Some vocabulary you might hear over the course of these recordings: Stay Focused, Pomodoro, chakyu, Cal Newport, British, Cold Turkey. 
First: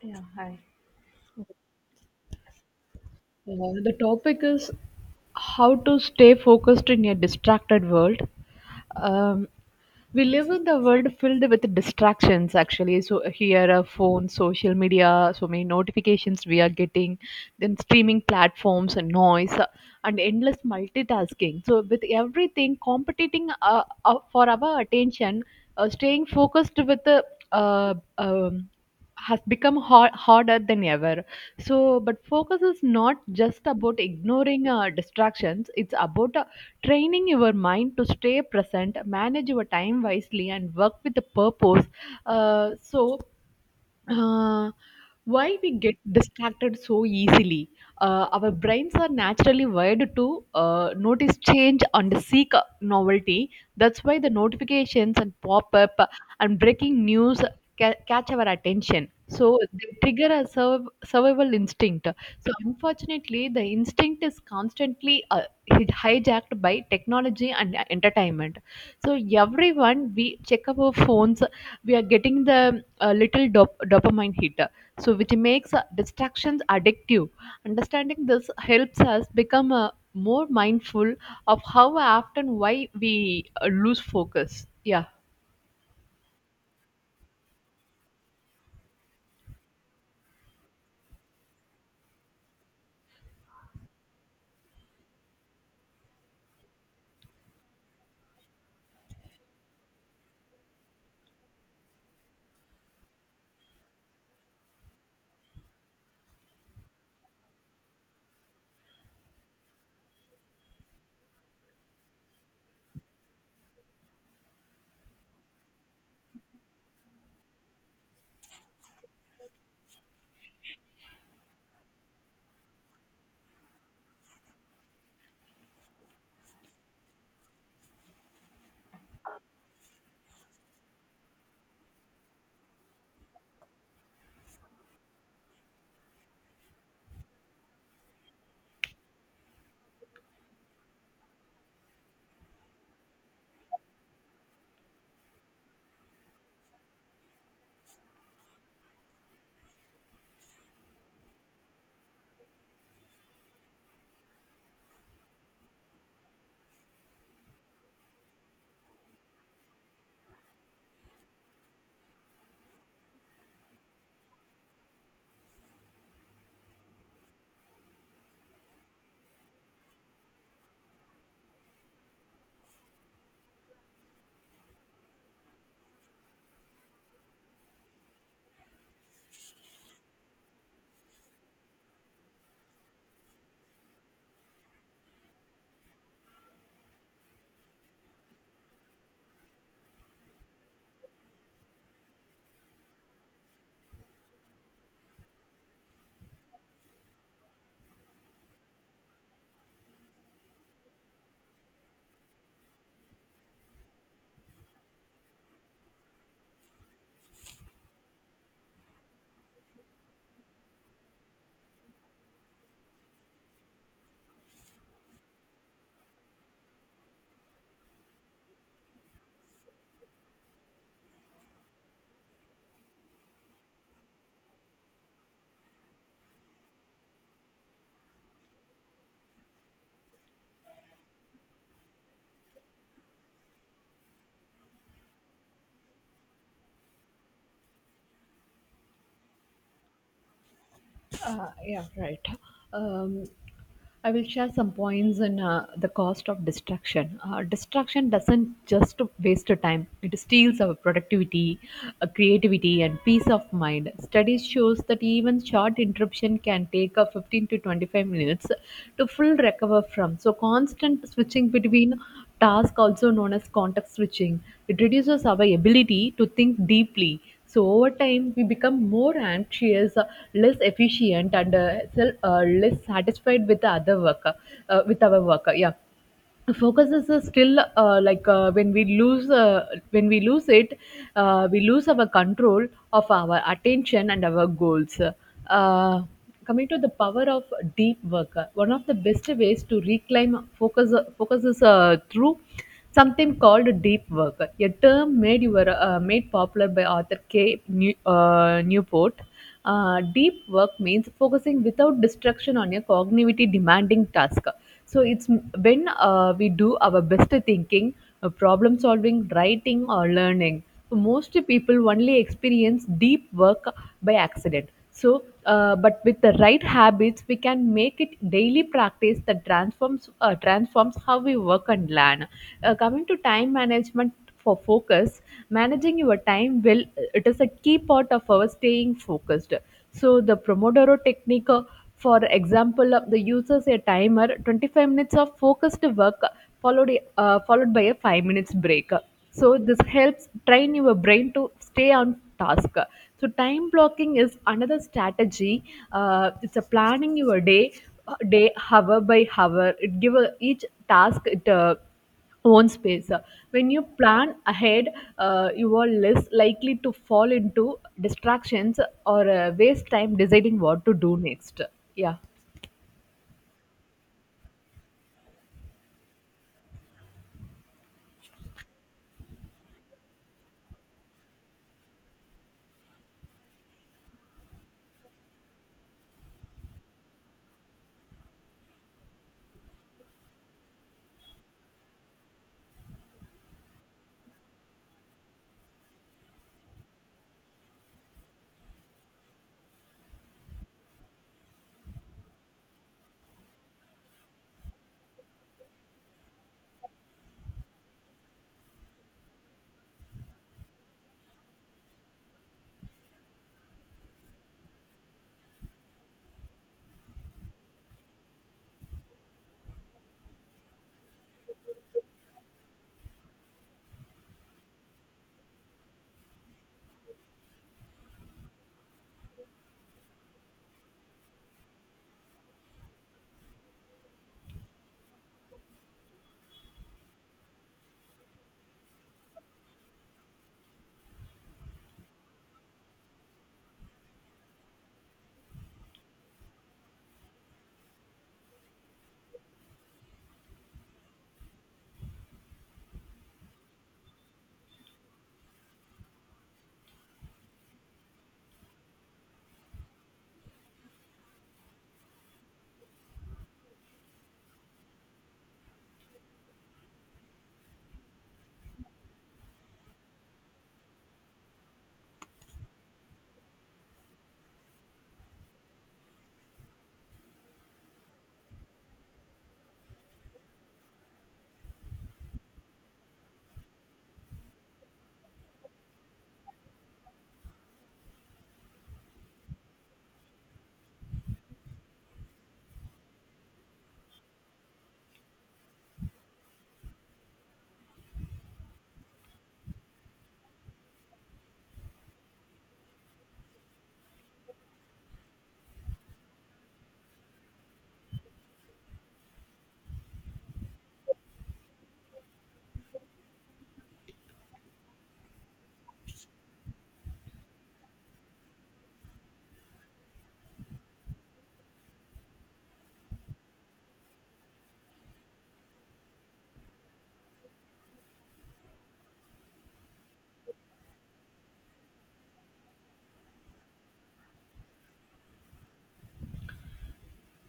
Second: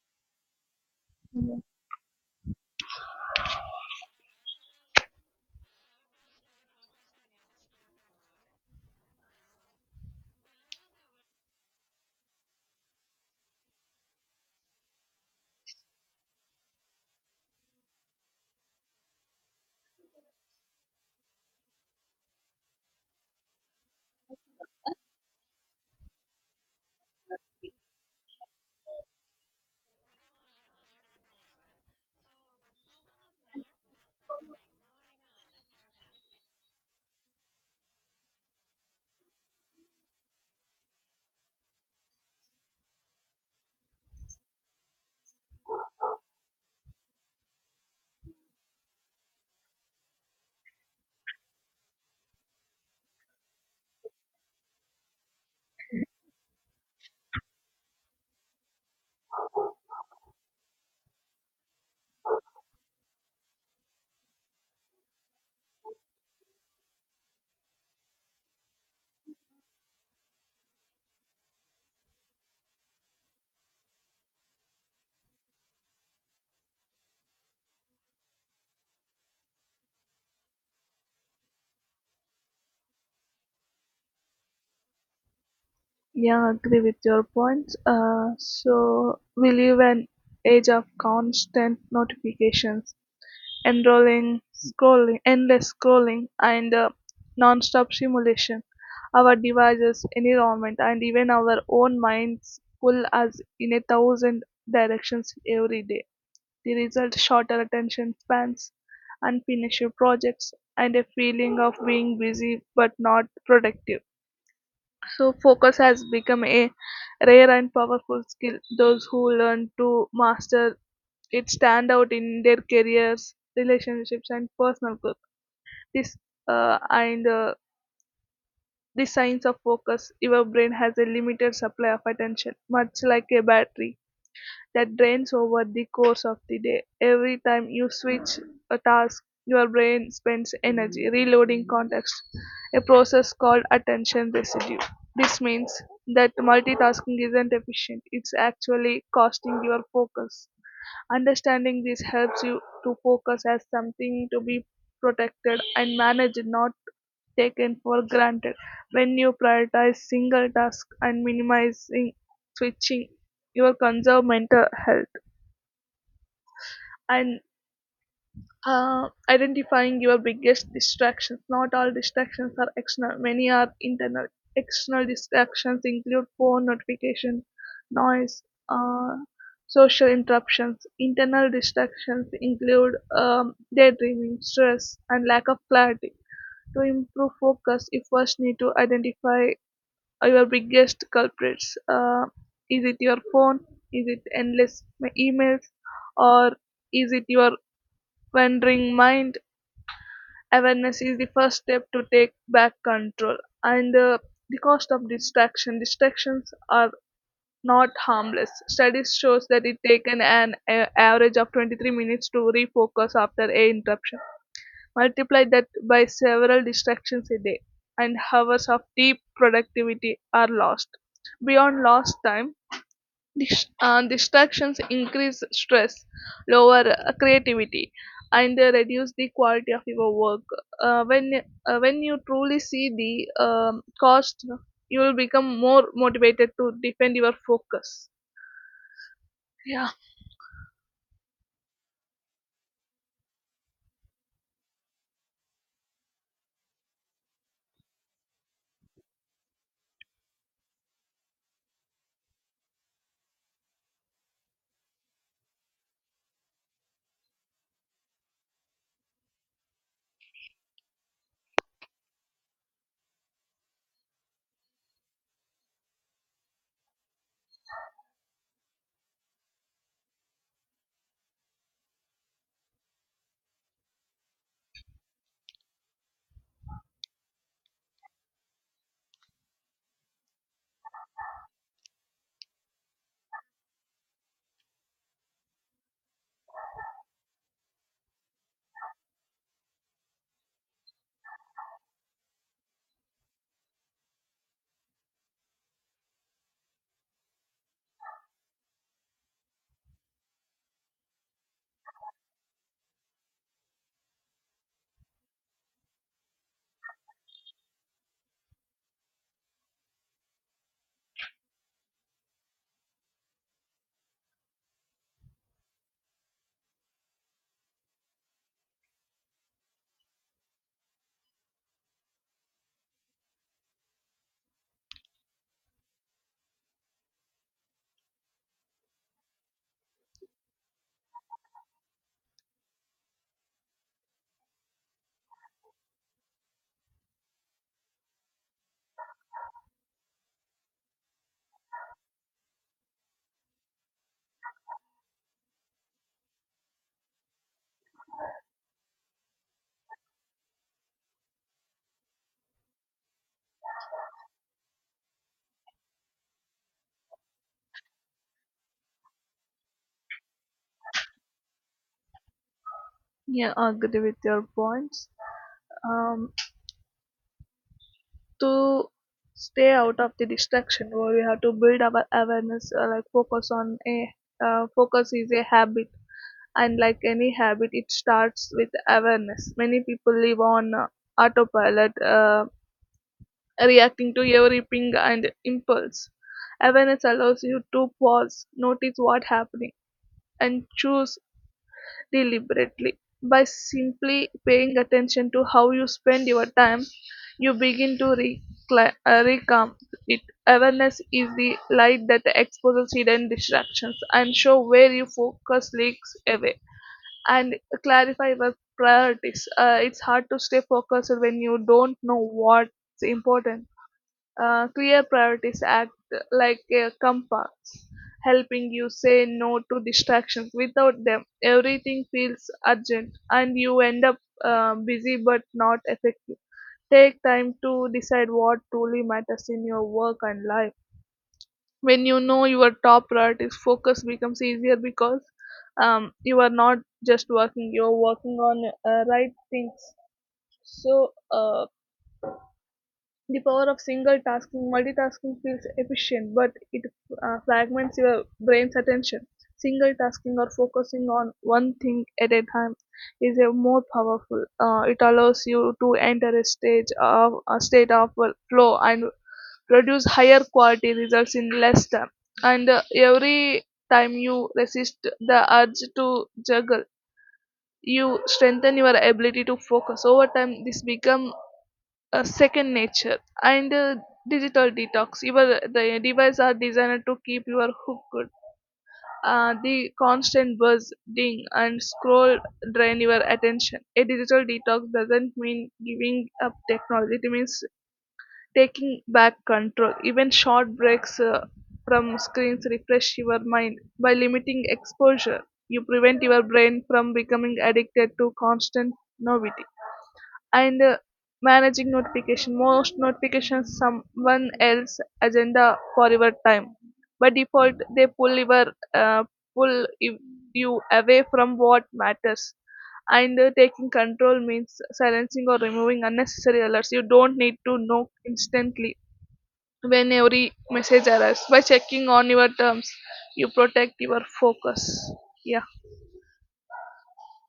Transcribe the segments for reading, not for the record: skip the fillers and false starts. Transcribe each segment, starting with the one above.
Yeah, hi. Yeah, Yeah, the topic is how to stay focused in a distracted world. Um, we live in the world filled with distractions, actually. So here are phones, social media, so many notifications we are getting, then streaming platforms and noise, and endless multitasking. So with everything competing for our attention, staying focused with the uh, um, has become harder than ever. So but focus is not just about ignoring distractions, it's about training your mind to stay present, manage your time wisely, and work with a purpose. Uh, so, uh, why we get distracted so easily. Our brains are naturally wired to notice change and seek novelty. That's why the notifications and pop up and breaking news catch our attention. So they trigger a survival instinct. So unfortunately, the instinct is constantly hijacked by technology and entertainment. So everyone, we check our phones. We are getting the a little dopamine hit, so which makes distractions addictive. Understanding this helps us become more mindful of how often why we lose focus, yeah. agree with your points. So we live an age of constant notifications, enrolling, scrolling, endless scrolling, and non-stop stimulation. Our devices, environment, and even our own minds pull us in a thousand directions every day. The result: shorter attention spans, unfinished projects, and a feeling of being busy but not productive. So, focus has become a rare and powerful skill. Those who learn to master it stand out in their careers, relationships, and personal growth. This and The science of focus. Your brain has a limited supply of attention, much like a battery that drains over the course of the day. Every time you switch a task, your brain spends energy reloading context, a process called attention residue. This means that multitasking isn't efficient, it's actually costing your focus. Understanding this helps you to focus as something to be protected and managed, not taken for granted. When you prioritize single tasks and minimizing switching, you will conserve mental health. And Identifying your biggest distractions. Not all distractions are external, many are internal. External distractions include phone notification, noise, uh, social interruptions. Internal distractions include daydreaming, stress, and lack of clarity. To improve focus, you first need to identify your biggest culprits. Is it your phone? Is it emails? Or is it your wandering mind? Awareness is the first step to take back control. And The cost of Distractions are not harmless. Studies shows that it taken an average of 23 minutes to refocus after a interruption. Multiply that by several distractions a day and hours of deep productivity are lost. Beyond lost time, distractions increase stress, lower creativity, and reduce the quality of your work. When when you truly see the cost, you will become more motivated to defend your focus. Yeah, Yeah, right. Um, I will share some points in the cost of distraction. Distraction doesn't just waste our time, it steals our productivity, creativity, and peace of mind. Studies shows that even short interruption can take 15 to 25 minutes to full recover from. So constant switching between tasks, also known as context switching, it reduces our ability to think deeply. So over time, we become more anxious, less efficient, and less satisfied with the other worker, with our worker. Yeah, focus is still like when we lose it, we lose our control of our attention and our goals. uh, Coming to the power of deep work, one of the best ways to reclaim focus focus is through something called deep work, a term made you were made popular by author newport. Deep work means focusing without distraction on a cognitively demanding task. So when we do our best thinking, problem solving, writing, or learning. So most people only experience deep work by accident. But with the right habits, we can make it daily practice that transforms how we work and learn. Coming to time management for focus, managing your time will, it is a key part of our staying focused. So the Pomodoro technique, for example, the uses a timer, 25 minutes of focused work, followed followed by a 5 minutes break. So this helps train your brain to stay on task. So time blocking is another strategy. It's a planning your day day hour by hour. It give a, each task it. Own space. When you plan ahead, you are less likely to fall into distractions or waste time deciding what to do next. Yeah. yeah, I agree with your points. Um, to stay out of the distraction, where we have to build our awareness, like focus is a habit. And like any habit, it starts with awareness. Many people live on autopilot, reacting to every ping and impulse. Awareness allows you to pause, notice what's happening, and choose deliberately. By simply paying attention to how you spend your time, you begin to recalm it. Awareness is the light that exposes hidden distractions and show where your focus leaks away and clarify your priorities. It's hard to stay focused when you don't know what's important. Clear priorities act like a compass, helping you say no to distractions. Without them, everything feels urgent and you end up busy but not effective. Take time to decide what truly matters in your work and life. When you know your top priorities, focus becomes easier, because you are not just working, you're working on right things. so uh, the power of single tasking. Multitasking feels efficient, but it fragments your brain's attention. Single tasking, or focusing on one thing at a time, is a more powerful. Uh, it allows you to enter a state of flow and produce higher quality results in less time. And Every time you resist the urge to juggle, you strengthen your ability to focus. Over time this become a second nature. And Digital detox. Your the devices are designed to keep your hooked. Uh, the constant buzz, ding and scroll drain your attention. A digital detox doesn't mean giving up technology, it means taking back control. Even short breaks from screens refresh your mind. By limiting exposure, you prevent your brain from becoming addicted to constant novelty. And Managing notification. Most notifications someone else agenda for your time. By default, they pull uh, pull y- you away from what matters. And Taking control means silencing or removing unnecessary alerts. You don't need to know instantly when every message arrives. By checking on your terms, you protect your focus. Yeah,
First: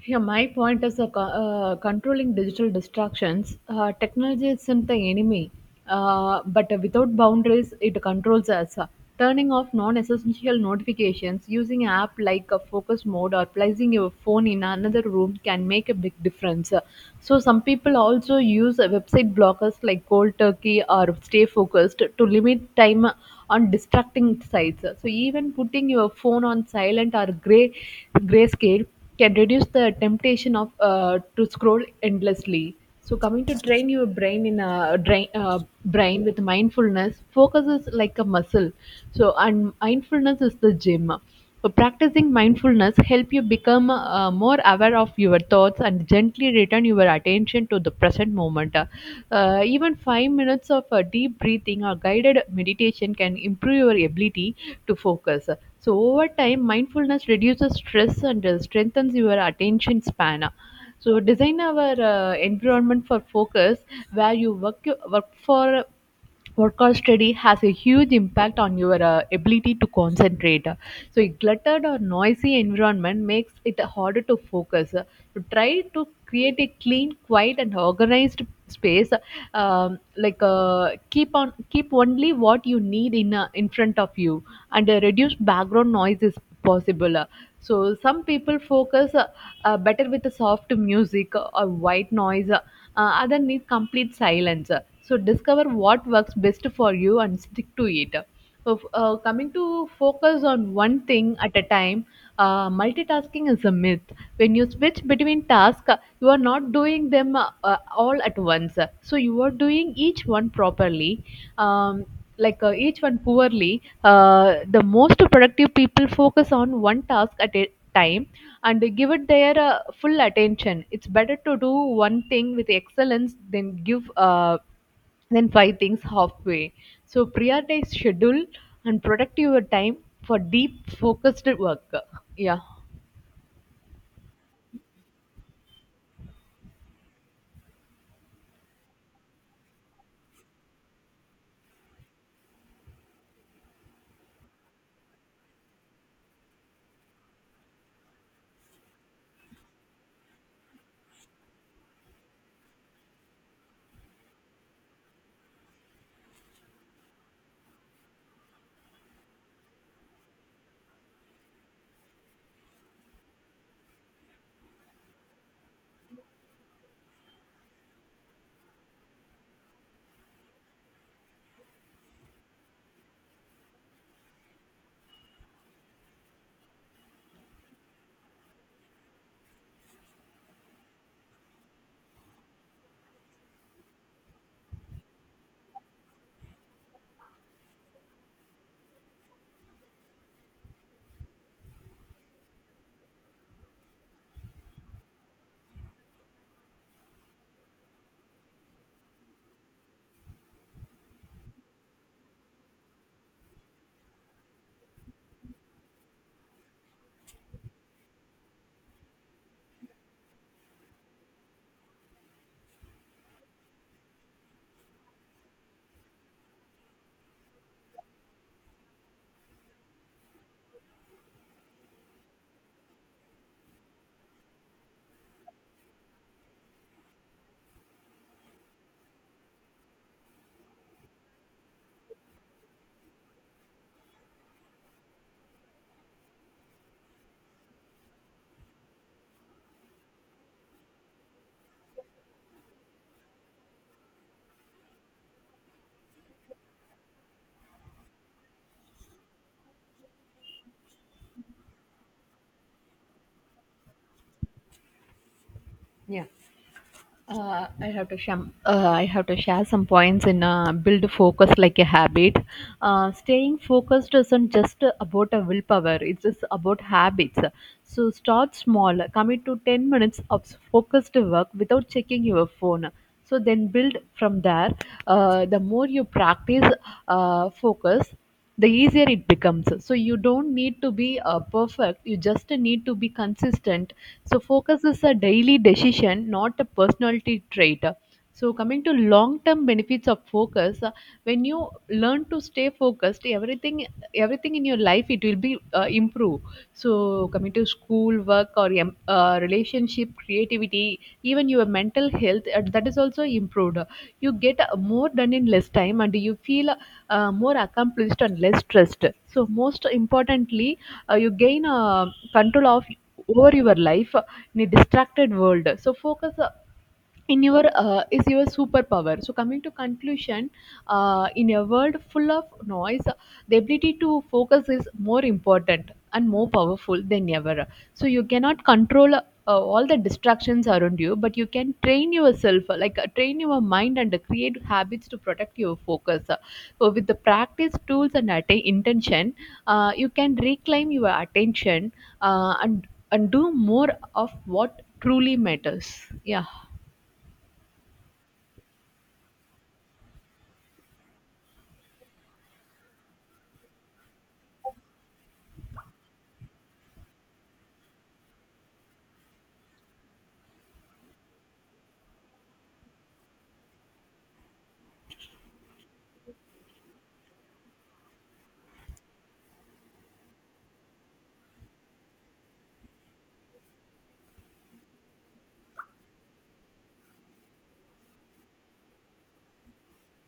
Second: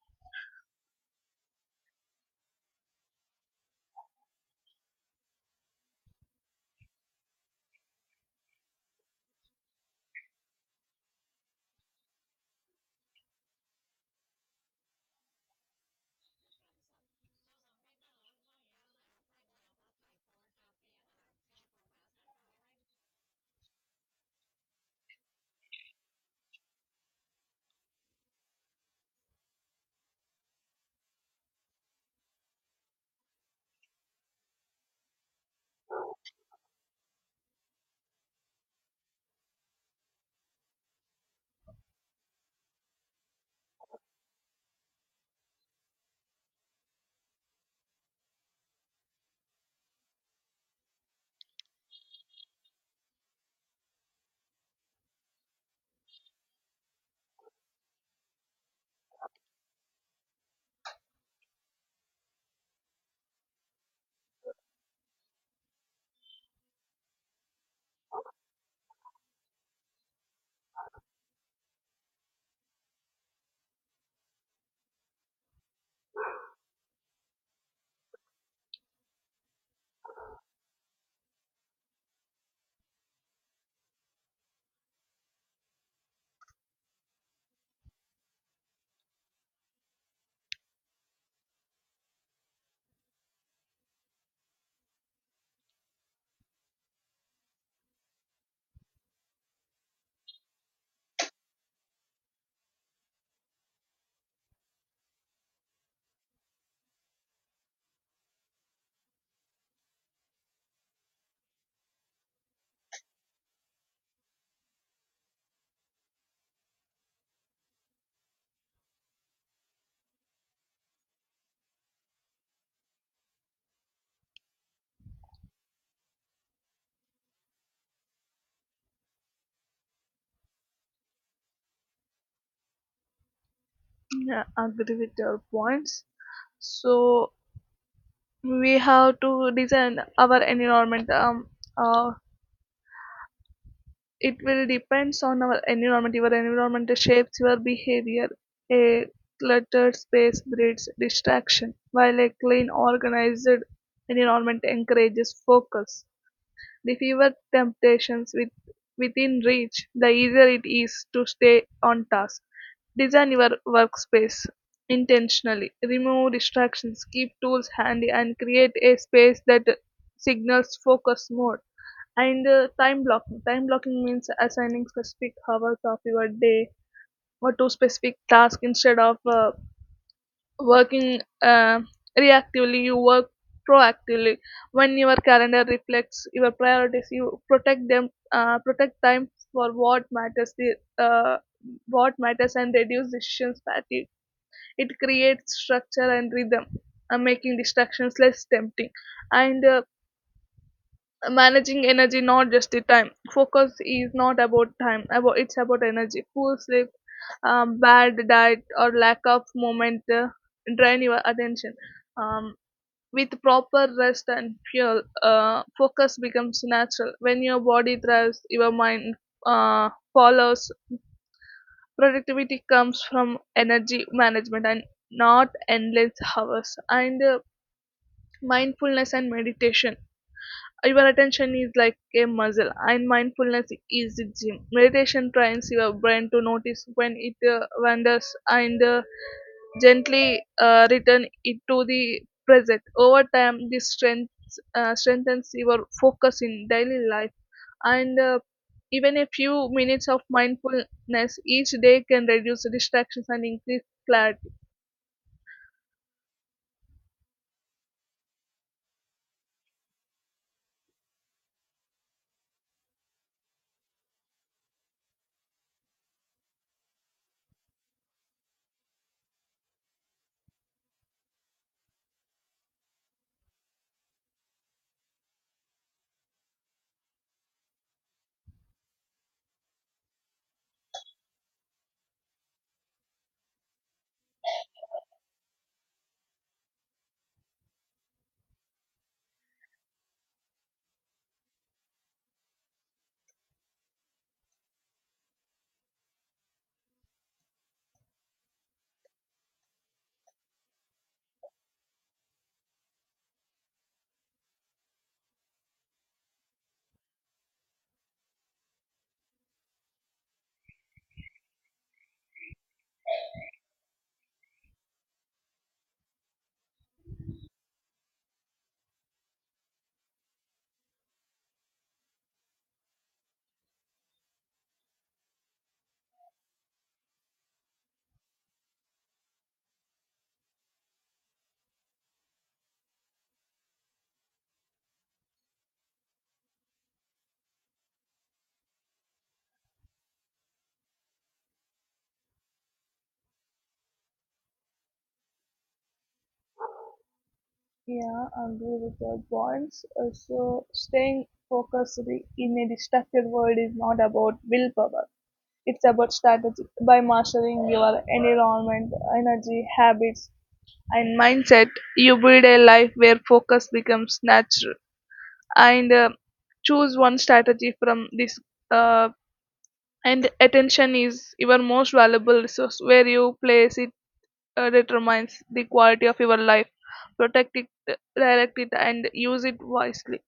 Yeah, my point is controlling digital distractions. Technology isn't the enemy, but without boundaries, it controls us. Turning off non essential notifications, using app like a focus mode, or placing your phone in another room can make a big difference. So some people also use website blockers like Cold Turkey or Stay Focused to limit time on distracting sites. So even putting your phone on silent or grayscale can reduce the temptation of to scroll endlessly. So coming to train your brain in a drain, brain with mindfulness, focus is like a muscle, so and mindfulness is the gym. So practicing mindfulness help you become more aware of your thoughts and gently return your attention to the present moment. Even 5 minutes of deep breathing or guided meditation can improve your ability to focus. So over time, mindfulness reduces stress and strengthens your attention span. So design our environment for focus, where you work work for work or study has a huge impact on your ability to concentrate. So a cluttered or noisy environment makes it harder to focus. So try to create a clean, quiet, and organized space, keep only what you need in front of you, and reduce background noise is possible. So some people focus better with the soft music or white noise, other need complete silence. So discover what works best for you and stick to it. Coming to focus on one thing at a time, multitasking is a myth. When you switch between tasks, you are not doing them all at once. So you are doing each one properly, um, each one poorly. The most productive people focus on one task at a time and they give it their full attention. It's better to do one thing with excellence than give. Then five things halfway. So prioritize, schedule, and protect your time for deep focused work. Yeah. yeah, agree with your points. So we have to design our environment. Uh, it will depends on our environment. Your environment shapes your behavior. A cluttered space breeds distraction, while a clean organized environment encourages focus. The fewer temptations within reach, the easier it is to stay on task. Design your workspace intentionally. Remove distractions, keep tools handy, and create a space that signals focus mode. And Time blocking. Time blocking means assigning specific hours of your day or to specific tasks. Instead of working reactively, you work proactively. When your calendar reflects your priorities, you protect them. Uh, protect time for what matters the uh, what matters and reduce decision fatigue. It creates structure and rhythm, making distractions less tempting. And Managing energy, not just the time. Focus is not about time, about it's about energy. Poor sleep, bad diet, or lack of movement drain your attention. Um, with proper rest and fuel, focus becomes natural. When your body thrives, your mind follows. Productivity comes from energy management and not endless hours. And Mindfulness and meditation. Your attention is like a muscle, and mindfulness is the gym. Meditation trains your brain to notice when it wanders and gently return it to the present. Over time, this strengthens your focus in daily life. And Even a few minutes of mindfulness each day can reduce distractions and increase clarity. Yeah. Uh, I have to share. I have to share some points in build focus like a habit. Staying focused isn't just about a willpower; it's just about habits. So start small. Commit to 10 minutes of focused work without checking your phone. So then build from there. The more you practice focus, the easier it becomes. So you don't need to be perfect, you just need to be consistent. So focus is a daily decision, not a personality trait. So coming to long term benefits of focus, when you learn to stay focused, everything in your life it will be improve. So coming to school work or relationship, creativity, even your mental health, that is also improved. You get more done in less time and you feel more accomplished and less stressed. So most importantly, you gain control of over your life in a distracted world. So focus in your is your superpower. So coming to conclusion, in a world full of noise, the ability to focus is more important and more powerful than ever. So you cannot control all the distractions around you, but you can train yourself, train your mind and create habits to protect your focus. So with the practice tools and intention, you can reclaim your attention, and do more of what truly matters. Yeah. Yeah, I agree with your points. So, staying focused in a distracted world is not about willpower. It's about strategy. By mastering your environment, energy, habits, and mindset, you build a life where focus becomes natural. And Choose one strategy from this. Uh, and attention is your most valuable resource. Where you place it determines the quality of your life. Protect it, direct it, and use it wisely.